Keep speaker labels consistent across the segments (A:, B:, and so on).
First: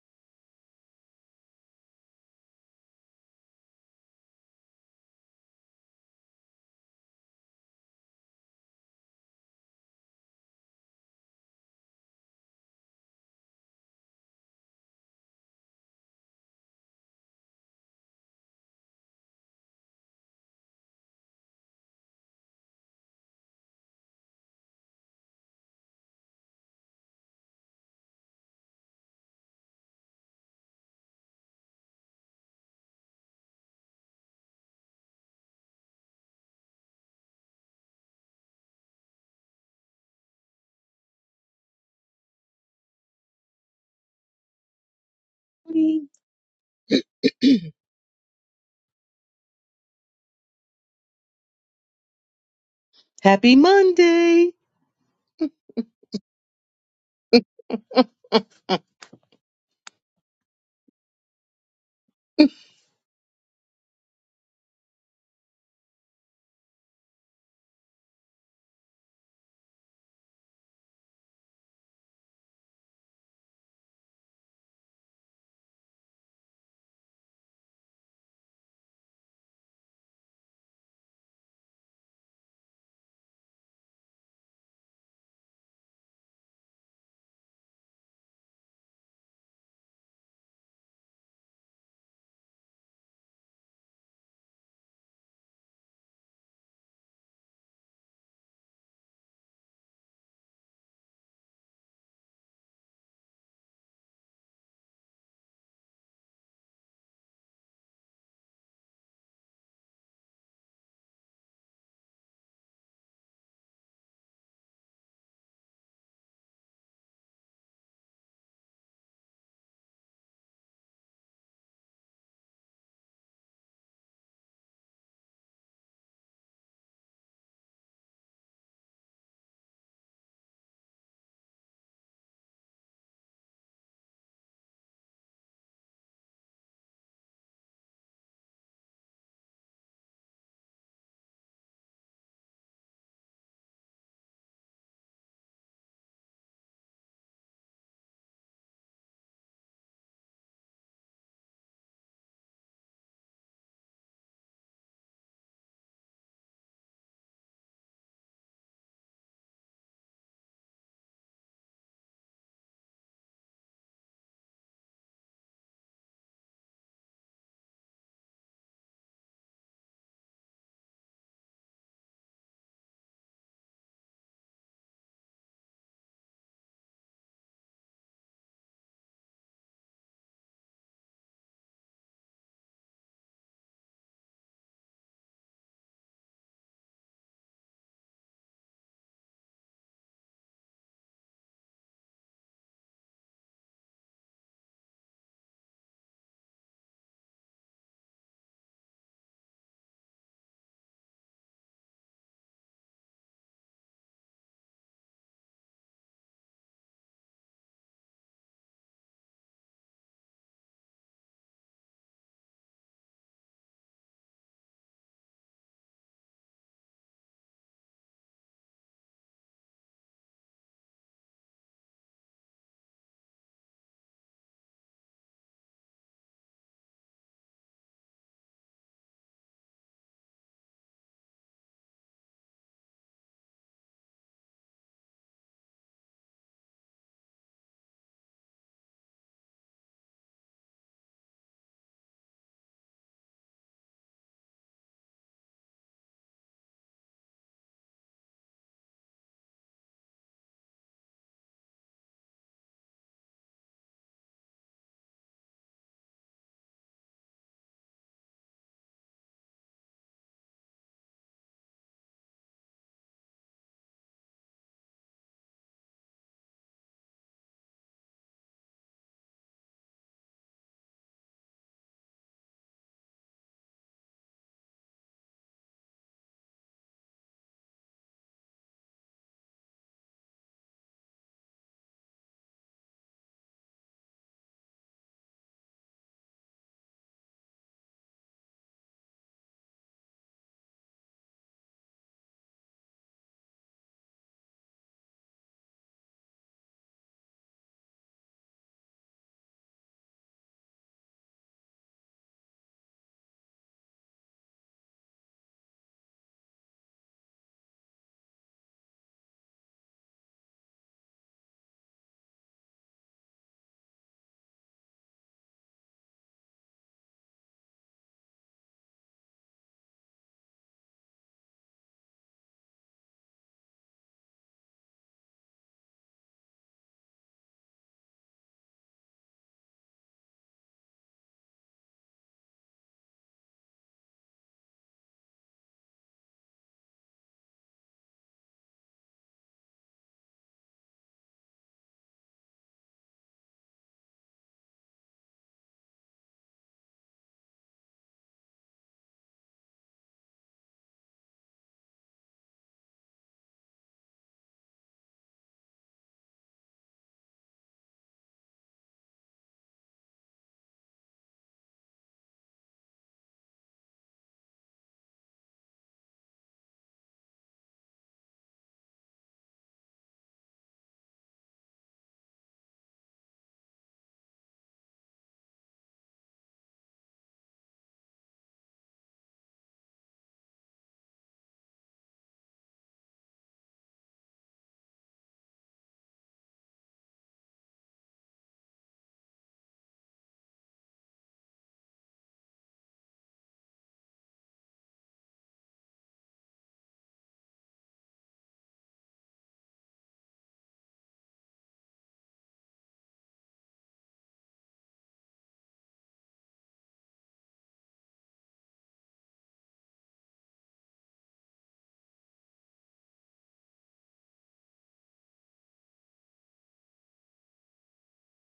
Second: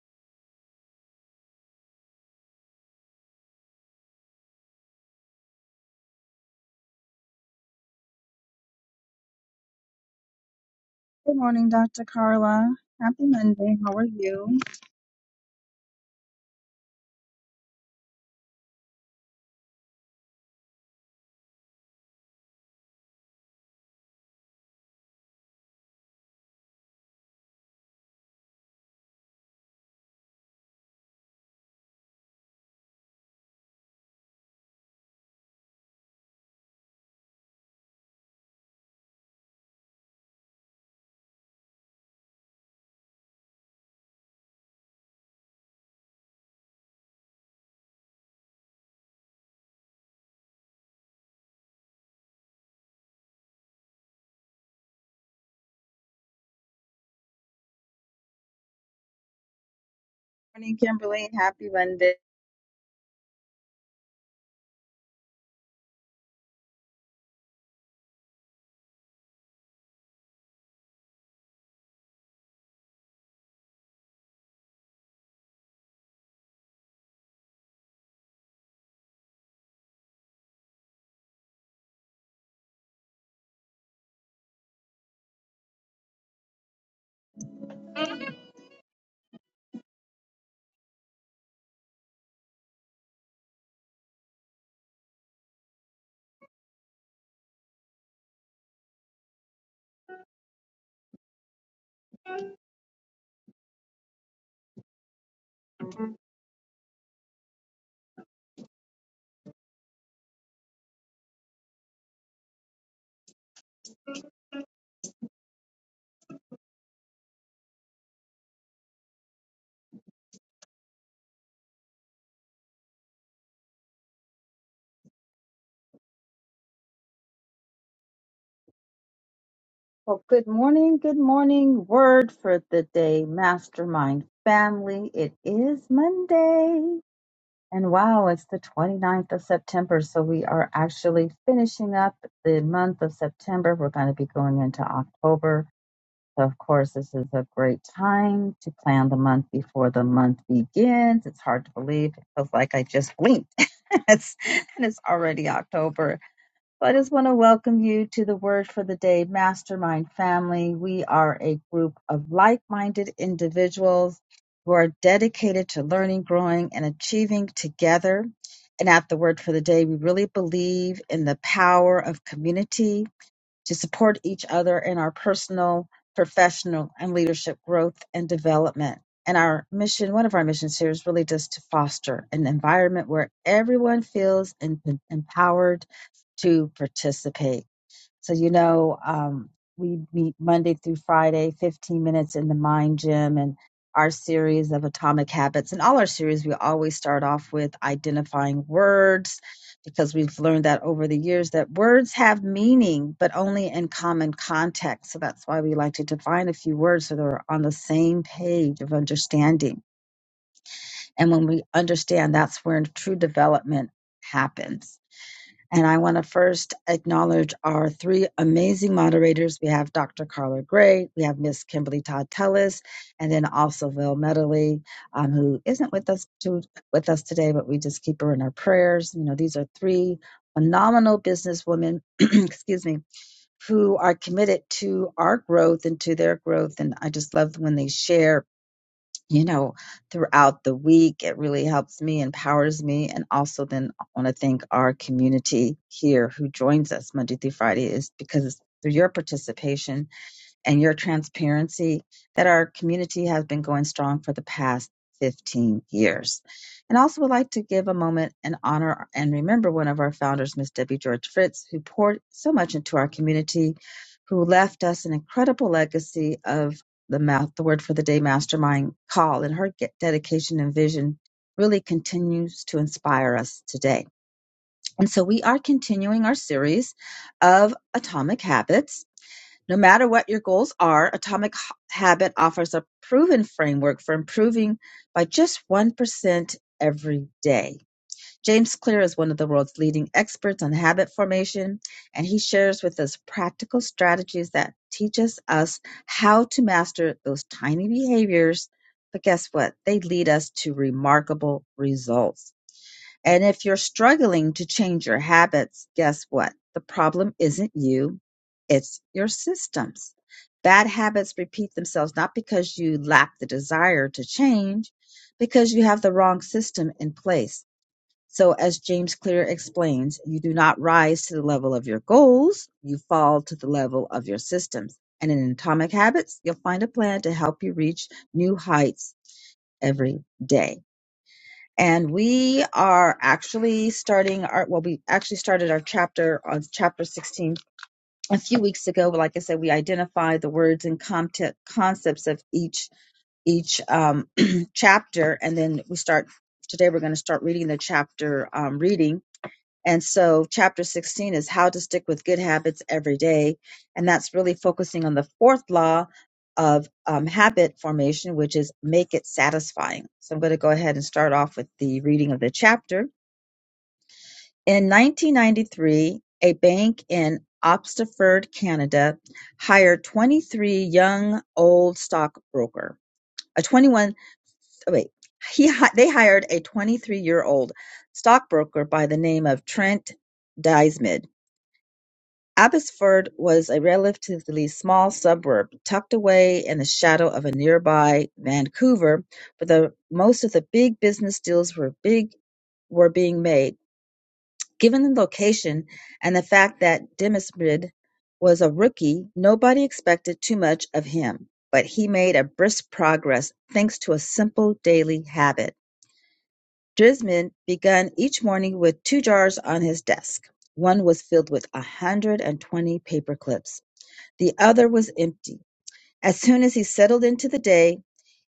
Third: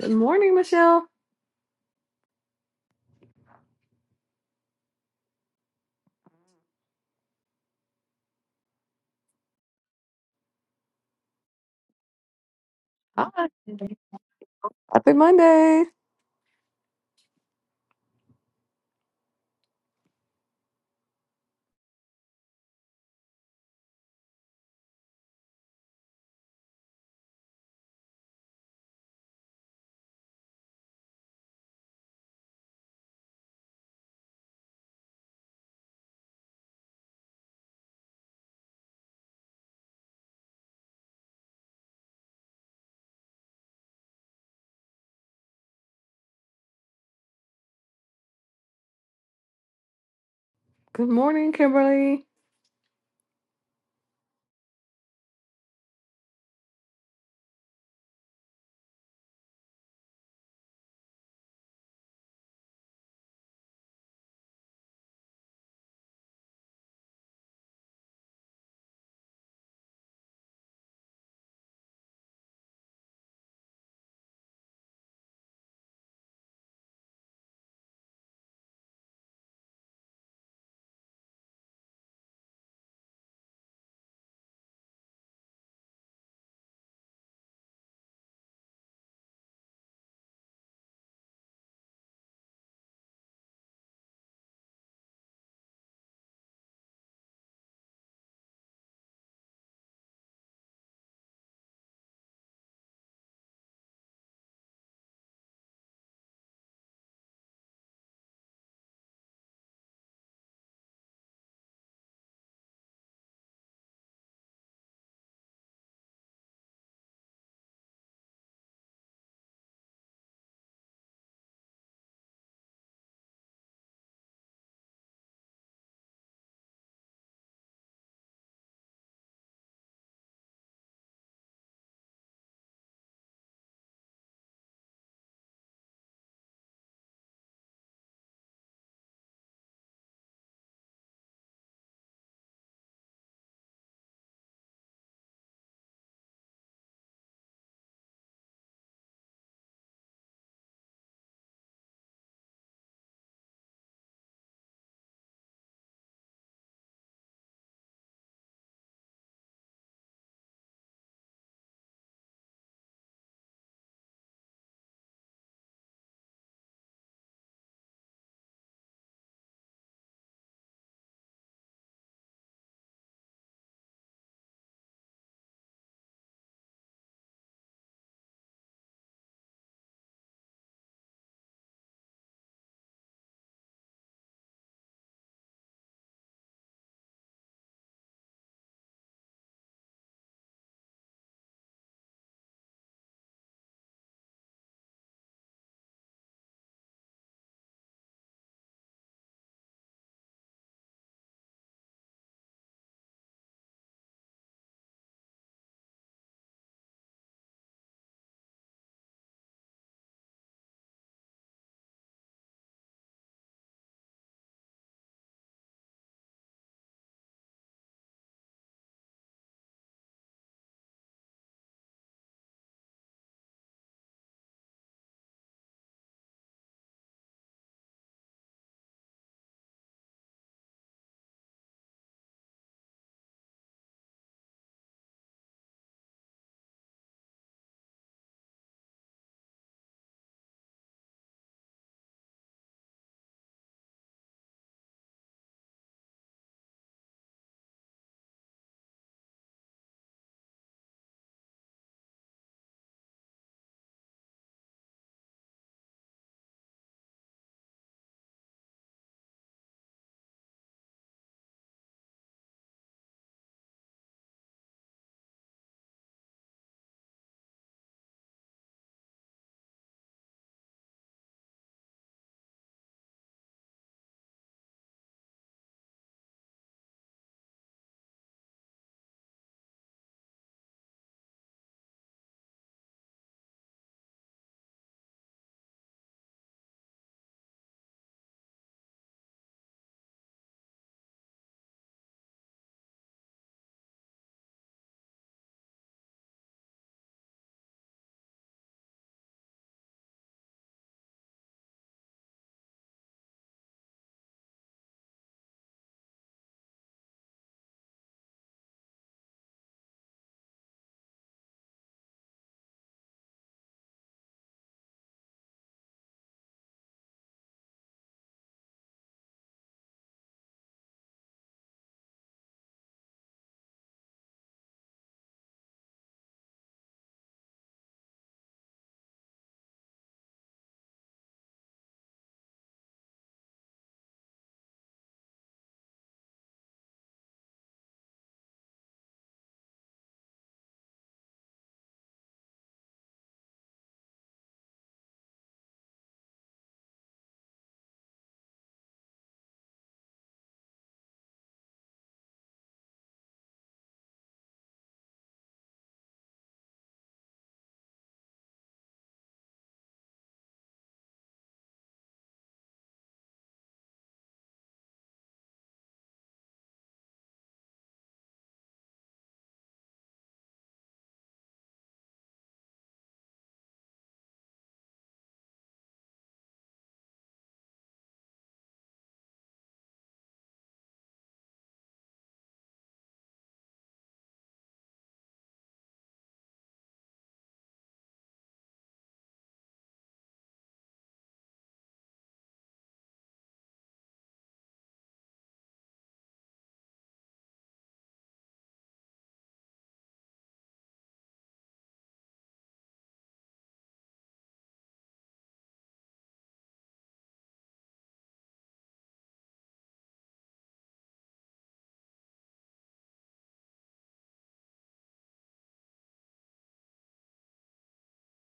A: Good morning, Michelle.
B: Good morning, Dr. Carla. Happy
A: Hi.
B: Monday. How are you?
A: Happy Monday.
C: morning.
A: Good morning, Kimberly.
C: Happy Monday.
B: Morning, Kimberly. Happy Monday. Well, good morning. Good morning. Word for the day, Mastermind Family. It is Monday. And wow, it's the 29th of September. So we are actually finishing up the month of September. We're going to be going into October. So, of course, this is a great time to plan the month before the month begins. It's hard to believe. It feels like I just blinked. it's, and it's already October. So, I just want to welcome you to the Word for the Day Mastermind family. We are a group of like minded individuals who are dedicated to learning, growing, and achieving together. And at the Word for the Day, we really believe in the power of community to support each other in our personal, professional, and leadership growth and development. And our mission, one of our missions here is really just to foster an environment where everyone feels em- empowered to participate so, you know, um, we meet Monday through Friday, 15 minutes in the Mind Gym, and our series of Atomic Habits. And all our series, we always start off with identifying words because we've learned that over the years that words have meaning, but only in common context. So that's why we like to define a few words so they're on the same page of understanding. And when we understand, that's where true development happens. And I want to first acknowledge our three amazing moderators. We have Dr. Carla Gray, we have Miss Kimberly Todd Tellis, and then also Val Medley, um, who isn't with us to, with us today, but we just keep her in our prayers. You know, these are three phenomenal businesswomen, excuse me, who are committed to our growth and to their growth. And I just love when they share you know, throughout the week. It really helps me, empowers me. And also, then I want to thank our community here who joins us Monday through Friday, is because through your participation and your transparency that our community has been going strong for the past 15 years. And also would like to give a moment and honor and remember one of our founders, Miss Debbie George Fritz, who poured so much into our community, who left us an incredible legacy of the mouth, the word for the day mastermind call and her get dedication and vision really continues to inspire us today. And so we are continuing our series of atomic habits no matter what your goals are, Atomic Habit offers a proven framework for improving by just 1% every day. James Clear is one of the world's leading experts on habit formation, and he shares with us practical strategies that teaches us how to master those tiny behaviors. But guess what? They lead us to remarkable results. And if you're struggling to change your habits, guess what? The problem isn't you, it's your systems. Bad habits repeat themselves not because you lack the desire to change, because you have the wrong system in place. So, as James Clear explains, you do not rise to the level of your goals, you fall to the level of your systems. And in Atomic Habits, you'll find a plan to help you reach new heights every day and we are actually starting our well we actually started our chapter on chapter 16 a few weeks ago but like i said we identified the words and content concepts of each each um, chapter and then we start today we're going to start reading the chapter um, reading and so, chapter 16 is how to stick with good habits every day. And that's really focusing on the fourth law of um, habit formation, which is make it satisfying. So, I'm going to go ahead and start off with the reading of the chapter. In 1993, a bank in Obstaford, Canada, hired 23 young old stockbroker. A 21, oh wait, he hi- they hired a 23 year old stockbroker by the name of Trent Dysmid Abbotsford was a relatively small suburb, tucked away in the shadow of a nearby Vancouver, but the most of the big business deals were big were being made. Given the location and the fact that Demysmid was a rookie, nobody expected too much of him, but he made a brisk progress thanks to a simple daily habit. Dismid began each morning with two jars on his desk. One was filled with 120 paper clips the other was empty. As soon as he settled into the day,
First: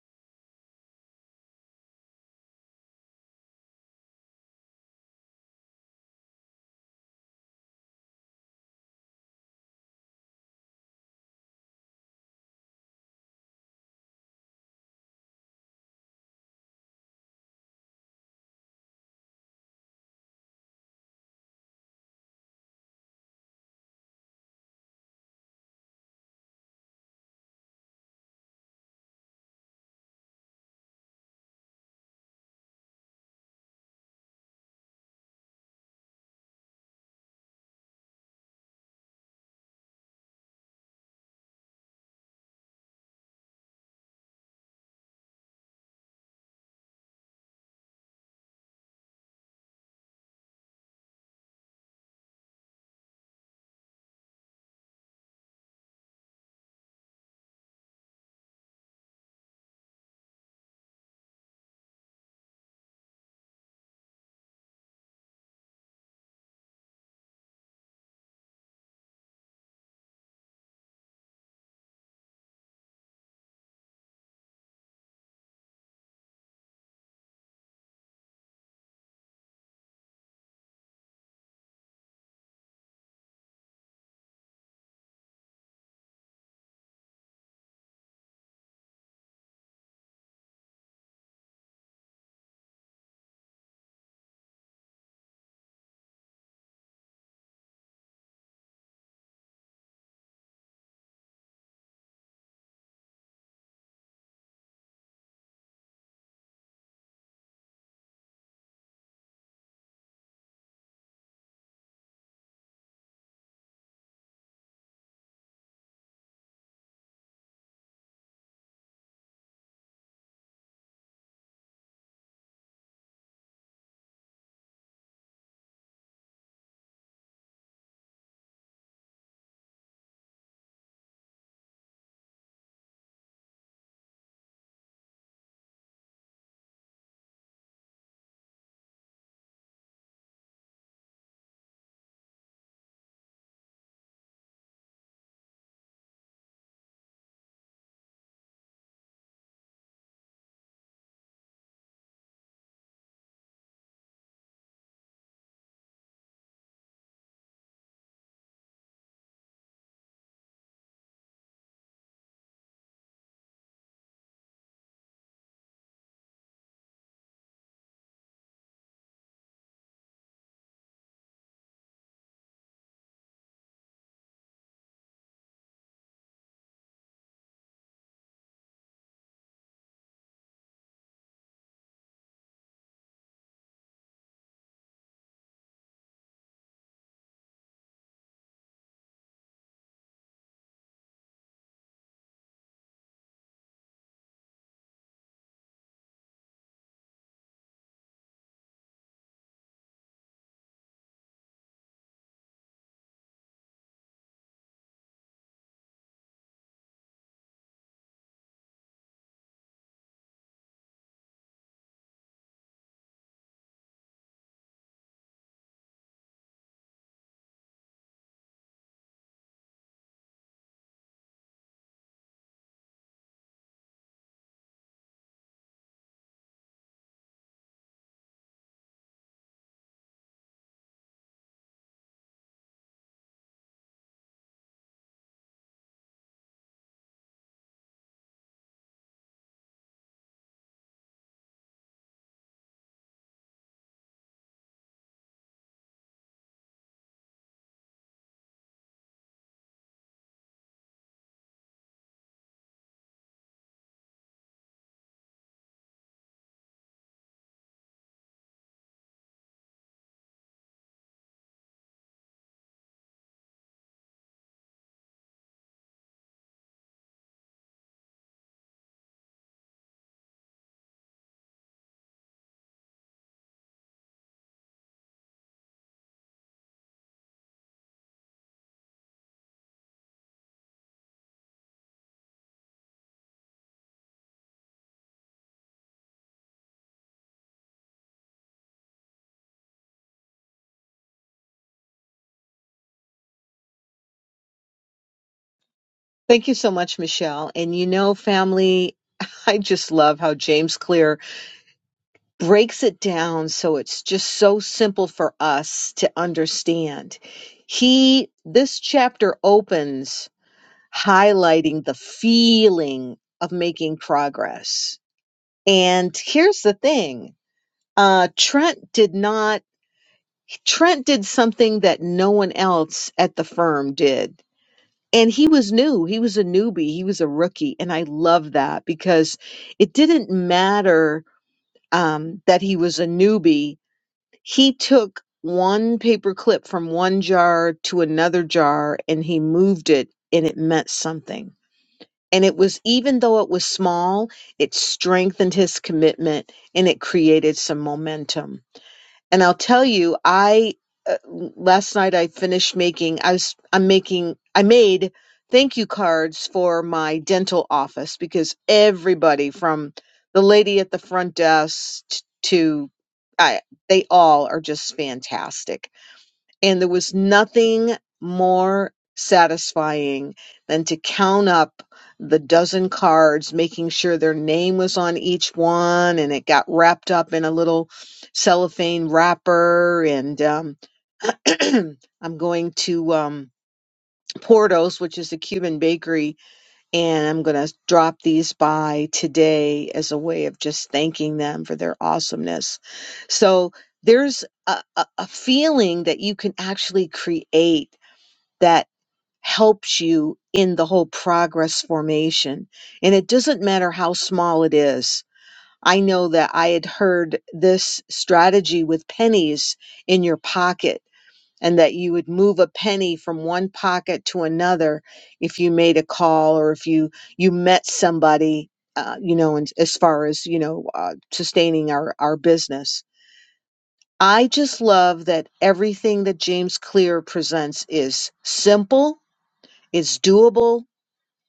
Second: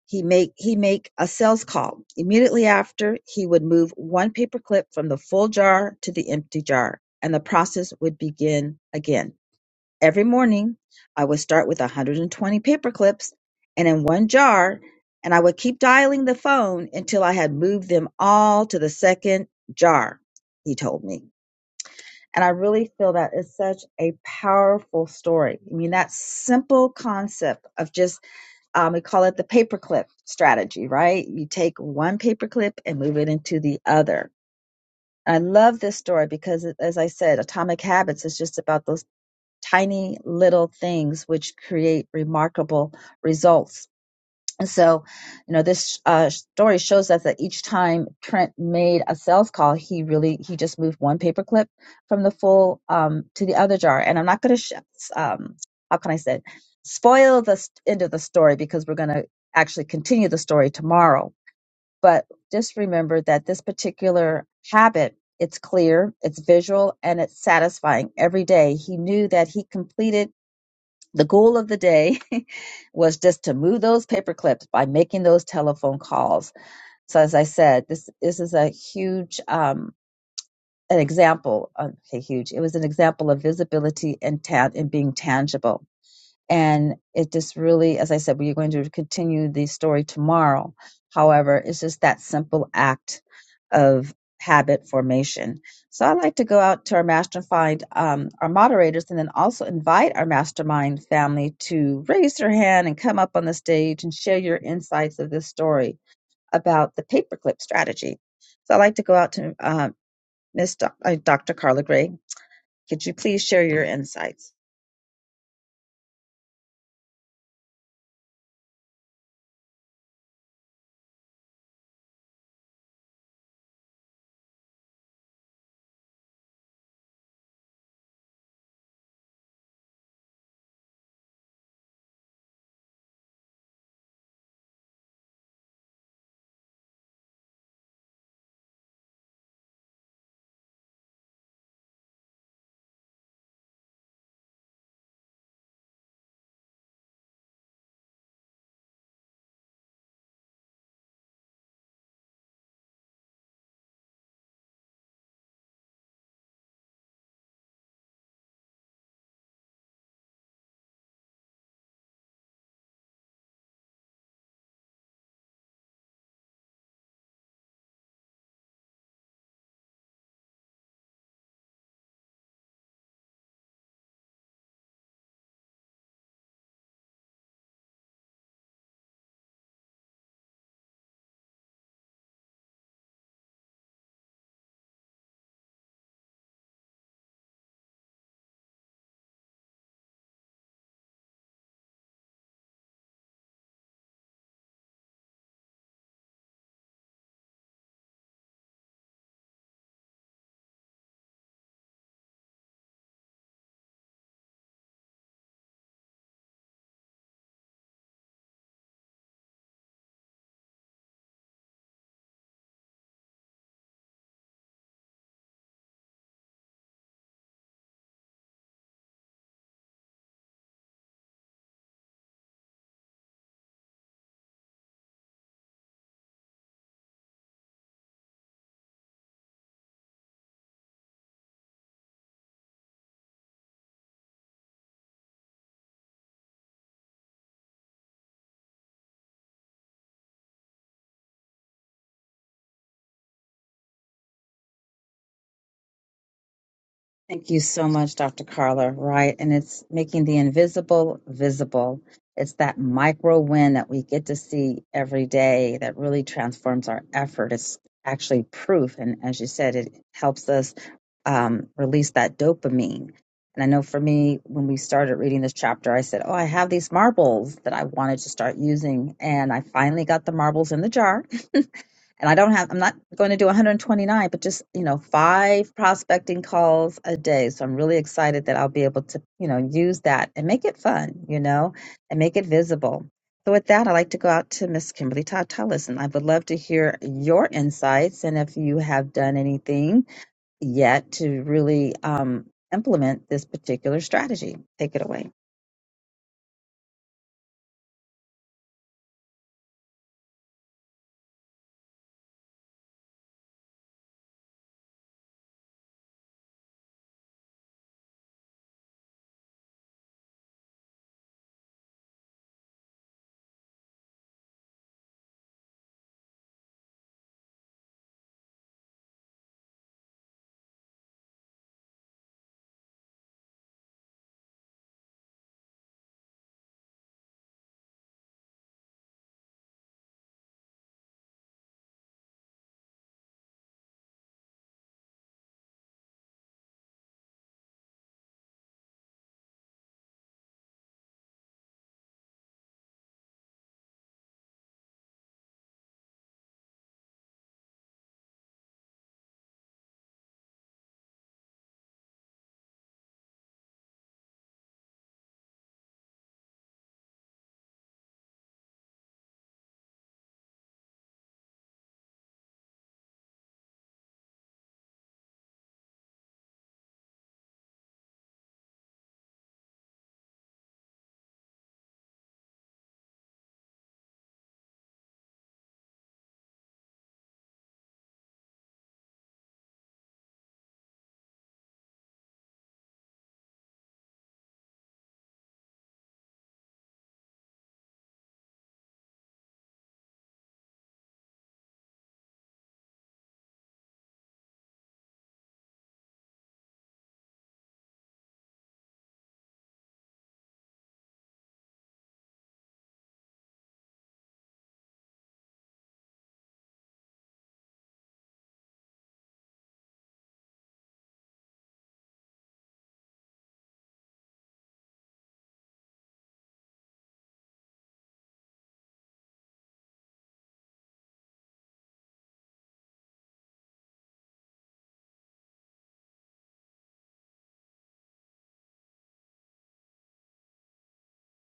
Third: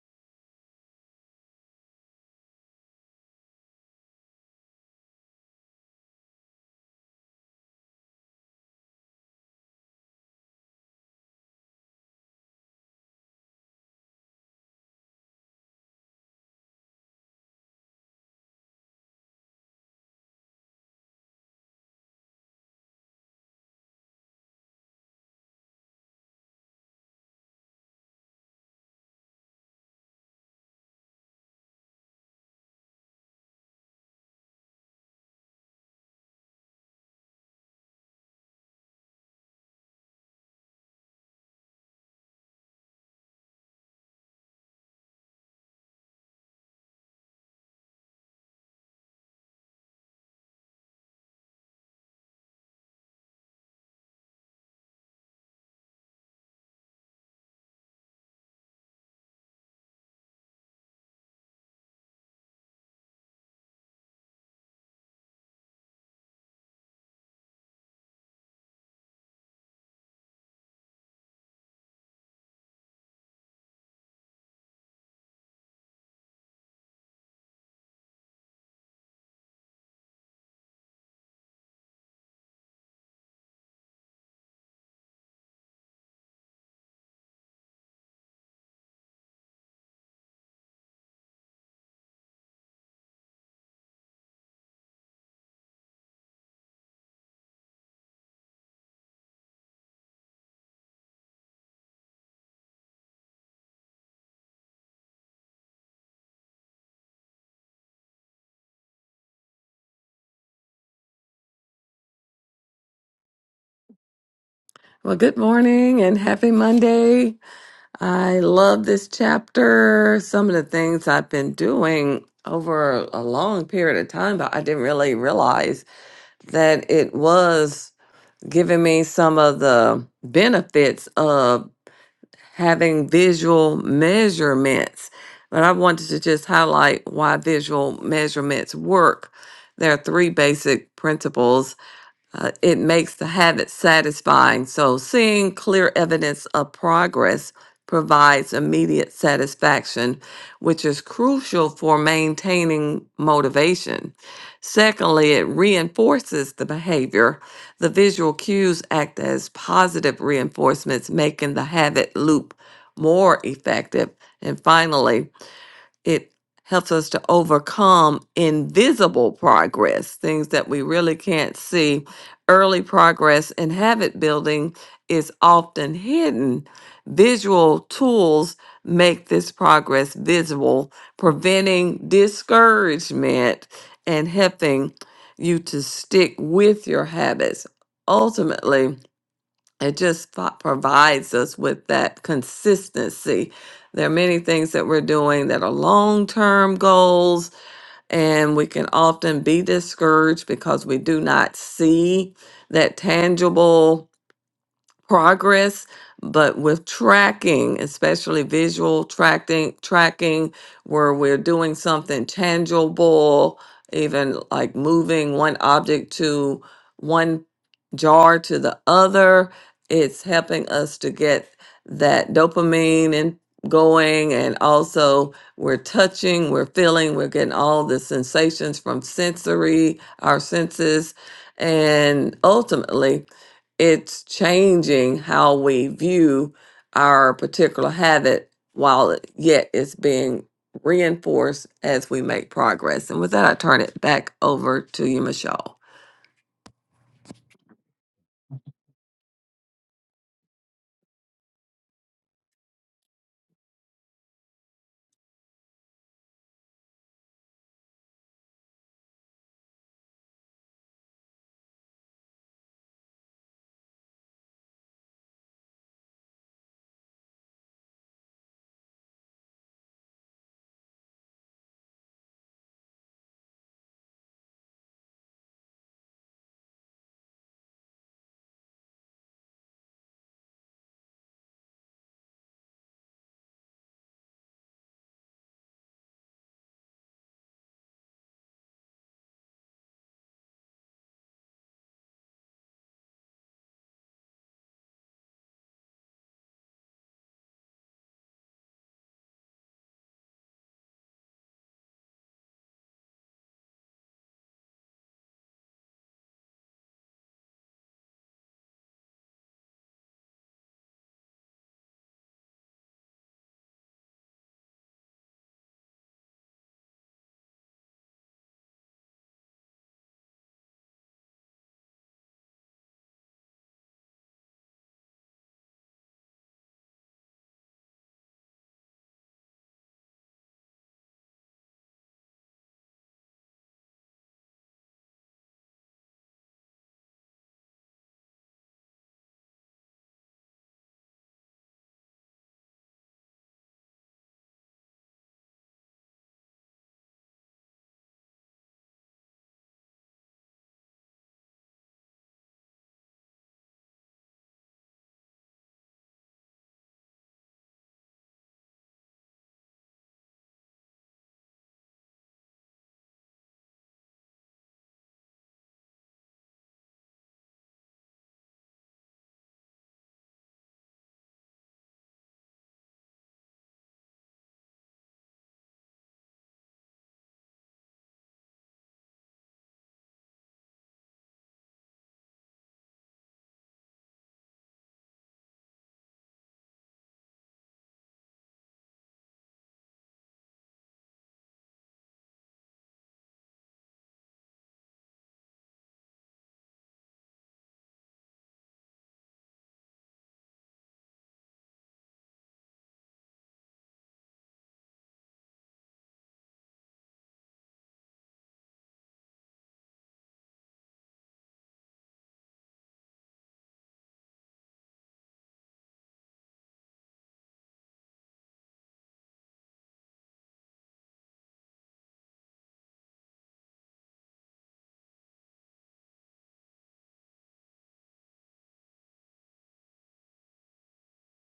B: he make he make a sales call. Immediately after, he would move one paper clip from the full jar to the empty jar, and the process would begin again. Every morning, I would start with 120 paper clips and in one jar, and I would keep dialing the phone until I had moved them all to the second jar, he told me. And I really feel that is such a powerful story. I mean, that simple concept of just um, we call it the paperclip strategy, right? You take one paperclip and move it into the other. I love this story because, as I said, Atomic Habits is just about those tiny little things which create remarkable results. And so, you know, this uh, story shows us that each time Trent made a sales call, he really he just moved one paperclip from the full um, to the other jar. And I'm not going to sh- um, how can I say it? spoil the s- end of the story because we're going to actually continue the story tomorrow. But just remember that this particular habit, it's clear, it's visual, and it's satisfying every day. He knew that he completed the goal of the day was just to move those paper clips by making those telephone calls. So as I said, this this is a huge um, an example. uh, Okay, huge. It was an example of visibility and tan and being tangible. And it just really, as I said, we're going to continue the story tomorrow. However, it's just that simple act of habit formation. So I'd like to go out to our mastermind, um, our moderators, and then also invite our mastermind family to raise their hand and come up on the stage and share your insights of this story about the paperclip strategy. So I'd like to go out to uh, Miss Doc- uh, Dr. Carla Gray. Could you please share your insights?
A: Well, good morning and happy Monday. I love this chapter. Some of the things I've been doing over a long period of time, but I didn't really realize that it was giving me some of the benefits of having visual measurements, but I wanted to just highlight why visual measurements work. There are three basic principles uh, it makes the habit satisfying. So, seeing clear evidence of progress provides immediate satisfaction, which is crucial for maintaining motivation. Secondly, it reinforces the behavior. The visual cues act as positive reinforcements, making the habit loop more effective. And finally, it helps us to overcome invisible progress, things that we really can't see. Early progress in habit building is often hidden. Visual tools make this progress visible, preventing discouragement and helping you to stick with your habits. Ultimately, it just fo- provides us with that consistency. There are many things that we're doing that are long term goals, and we can often be discouraged because we do not see that tangible progress but with tracking especially visual tracking tracking where we're doing something tangible even like moving one object to one jar to the other it's helping us to get that dopamine and going and also we're touching we're feeling we're getting all the sensations from sensory our senses and ultimately it's changing how we view our particular habit while it- yet it's being reinforced as we make progress. And with that, I turn it back over to you, Michelle.
B: Thank you so much, Dr. Carla. Right. And it's making the invisible visible. It's that micro win that we get to see every day that really transforms our effort. It's actually proof. And as you said, it helps us um, release that dopamine. And I know for me, when we started reading this chapter, I said, Oh, I have these marbles that I wanted to start using. And I finally got the marbles in the jar and I don't have, I'm not going to do 129, but just, you know, five prospecting calls a day. So I'm really excited that I'll be able to, you know, use that and make it fun, you know, and make it visible. So with that, I'd like to go out to Miss Kimberly Todd Tullis, and I would love to hear your insights and if you have done anything yet to really um, implement this particular strategy. Take it away.
C: Thank you so much, Michelle. And you know, family, I just love how James Clear breaks it down so it's just so simple for us to understand. He, this chapter opens highlighting the feeling of making progress. And here's the thing. Uh, Trent did not, Trent did something that no one else at the firm did and he was new he was a newbie he was a rookie and i love that because it didn't matter um, that he was a newbie he took one paper clip from one jar to another jar and he moved it and it meant something and it was even though it was small it strengthened his commitment and it created some momentum and I'll tell you, I uh, last night I finished making. I was I'm making. I made thank you cards for my dental office because everybody from the lady at the front desk t- to I, they all are just fantastic and there was nothing more satisfying than to count up the dozen cards, making sure their name was on each one and it got wrapped up in a little cellophane wrapper. And um, I'm going to um, Portos, which is a Cuban bakery and I'm going to drop these by today as a way of just thanking them for their awesomeness. So there's a, a, a feeling that you can actually create that helps you in the whole progress formation. And it doesn't matter how small it is. I know that I had heard this strategy with pennies in your pocket and that you would move a penny from one pocket to another if you made a call or if you you met somebody uh, you know and as far as you know uh, sustaining our our business i just love that everything that james clear presents is simple it's doable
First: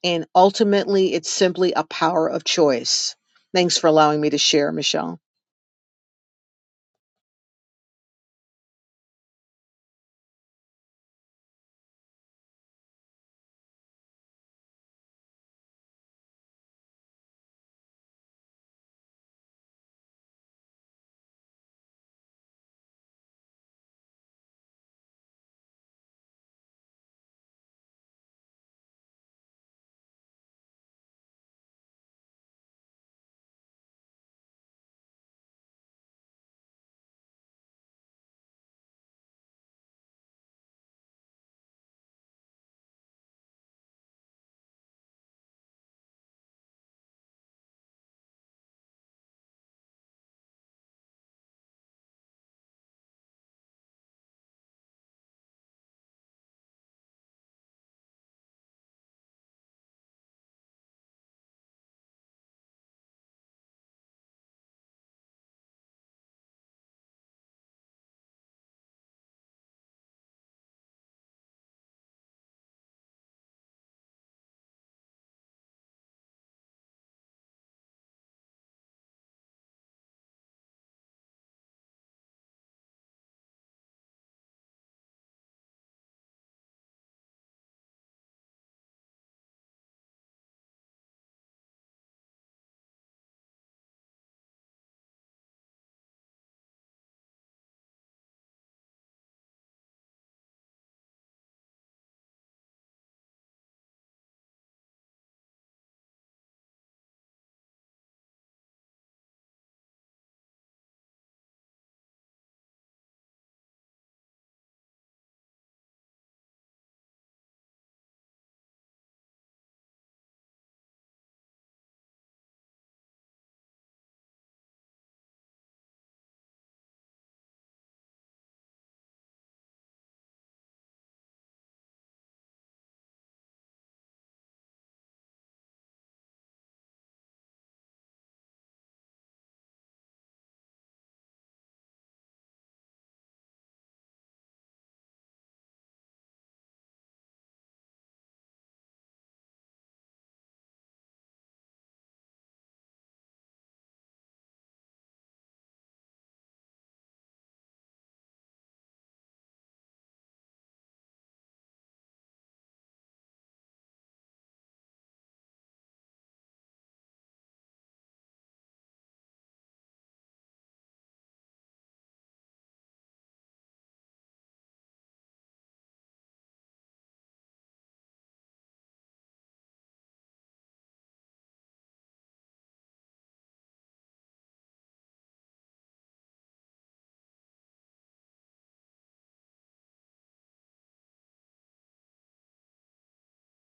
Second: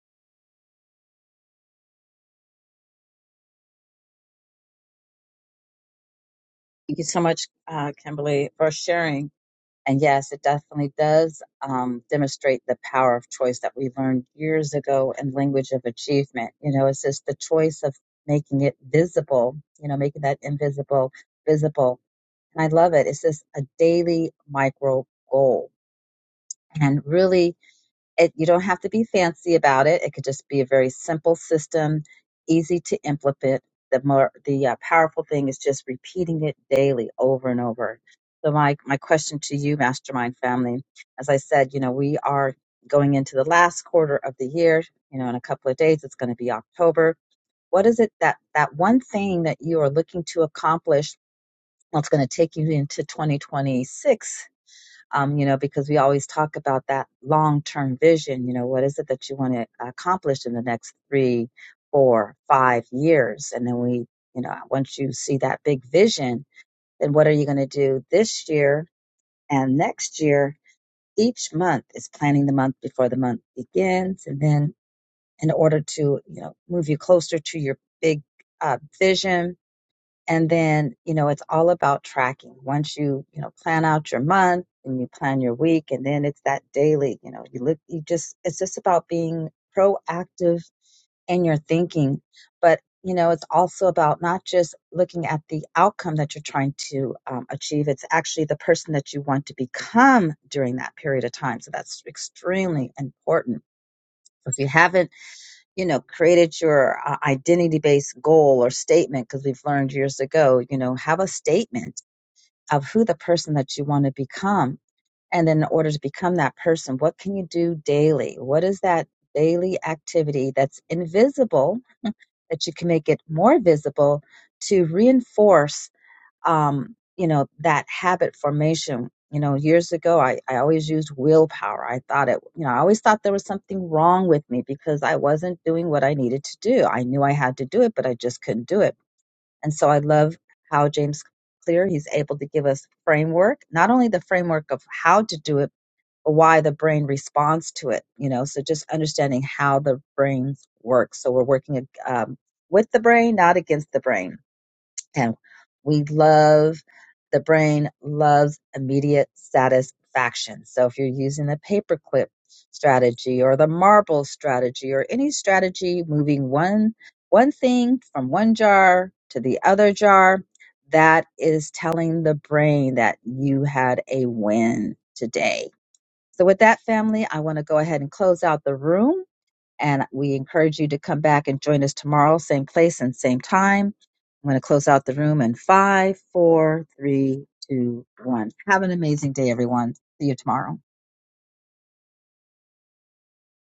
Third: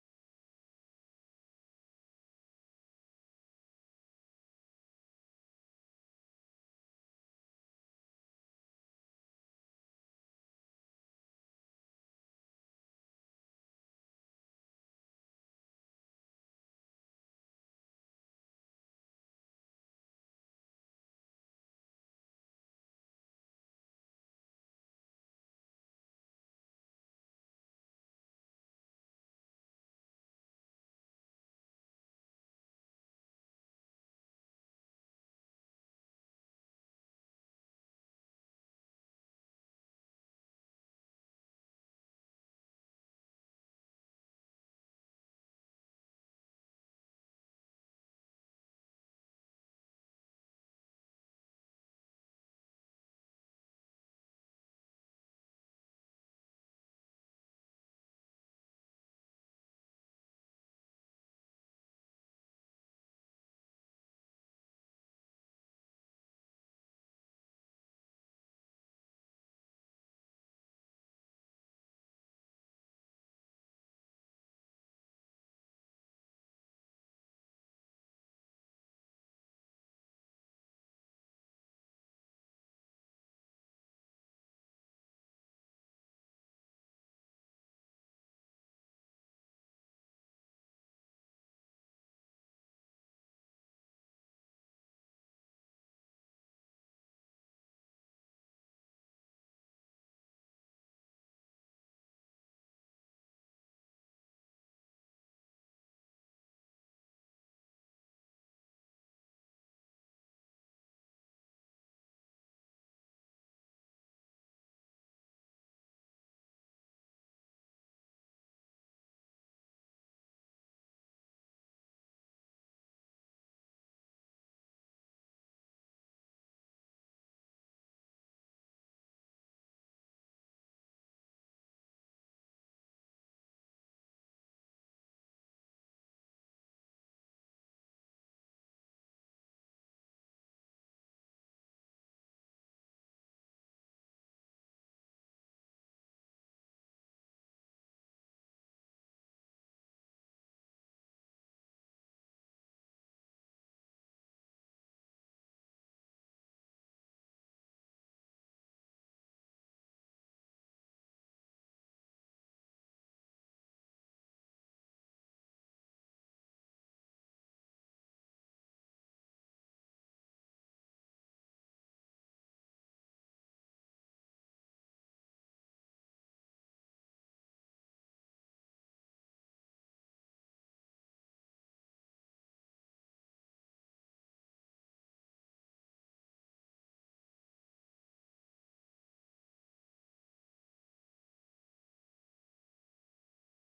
C: and ultimately it's simply a power of choice thanks for allowing me to share michelle
B: Thank you so much, uh, Kimberly, for sharing. And yes, it definitely does um, demonstrate the power of choice that we learned years ago in language of achievement. You know, it's just the choice of making it visible, you know, making that invisible visible. And I love it. It's just a daily micro goal and really it, you don't have to be fancy about it. It could just be a very simple system, easy to implement. The more the uh, powerful thing is just repeating it daily, over and over. So my my question to you, Mastermind family, as I said, you know we are going into the last quarter of the year. You know, in a couple of days, it's going to be October. What is it that that one thing that you are looking to accomplish? That's going to take you into 2026 um, you know, because we always talk about that long term vision. You know, what is it that you want to accomplish in the next three, four, five years? And then we, you know, once you see that big vision, then what are you going to do this year and next year? Each month is planning the month before the month begins. And then in order to, you know, move you closer to your big uh, vision, and then, you know, it's all about tracking. Once you, you know, plan out your month and you plan your week and then it's that daily, you know, you look, you just, it's just about being proactive in your thinking. But, you know, it's also about not just looking at the outcome that you're trying to um, achieve. It's actually the person that you want to become during that period of time. So that's extremely important. So if you haven't you know created your uh, identity based goal or statement because we've learned years ago you know have a statement of who the person that you want to become and then in order to become that person what can you do daily what is that daily activity that's invisible that you can make it more visible to reinforce um, you know, that habit formation. You know, years ago, I, I always used willpower. I thought it, you know, I always thought there was something wrong with me because I wasn't doing what I needed to do. I knew I had to do it, but I just couldn't do it. And so I love how James Clear, he's able to give us framework, not only the framework of how to do it, but why the brain responds to it, you know, so just understanding how the brain works. So we're working um, with the brain, not against the brain and we love the brain loves immediate satisfaction. So if you're using the paperclip strategy or the marble strategy or any strategy moving one one thing from one jar to the other jar, that is telling the brain that you had a win today. So with that family, I want to go ahead and close out the room. And we encourage you to come back and join us tomorrow, same place and same time. I'm going to close out the room in five, four, three, two, one. Have an amazing day, everyone. See you tomorrow.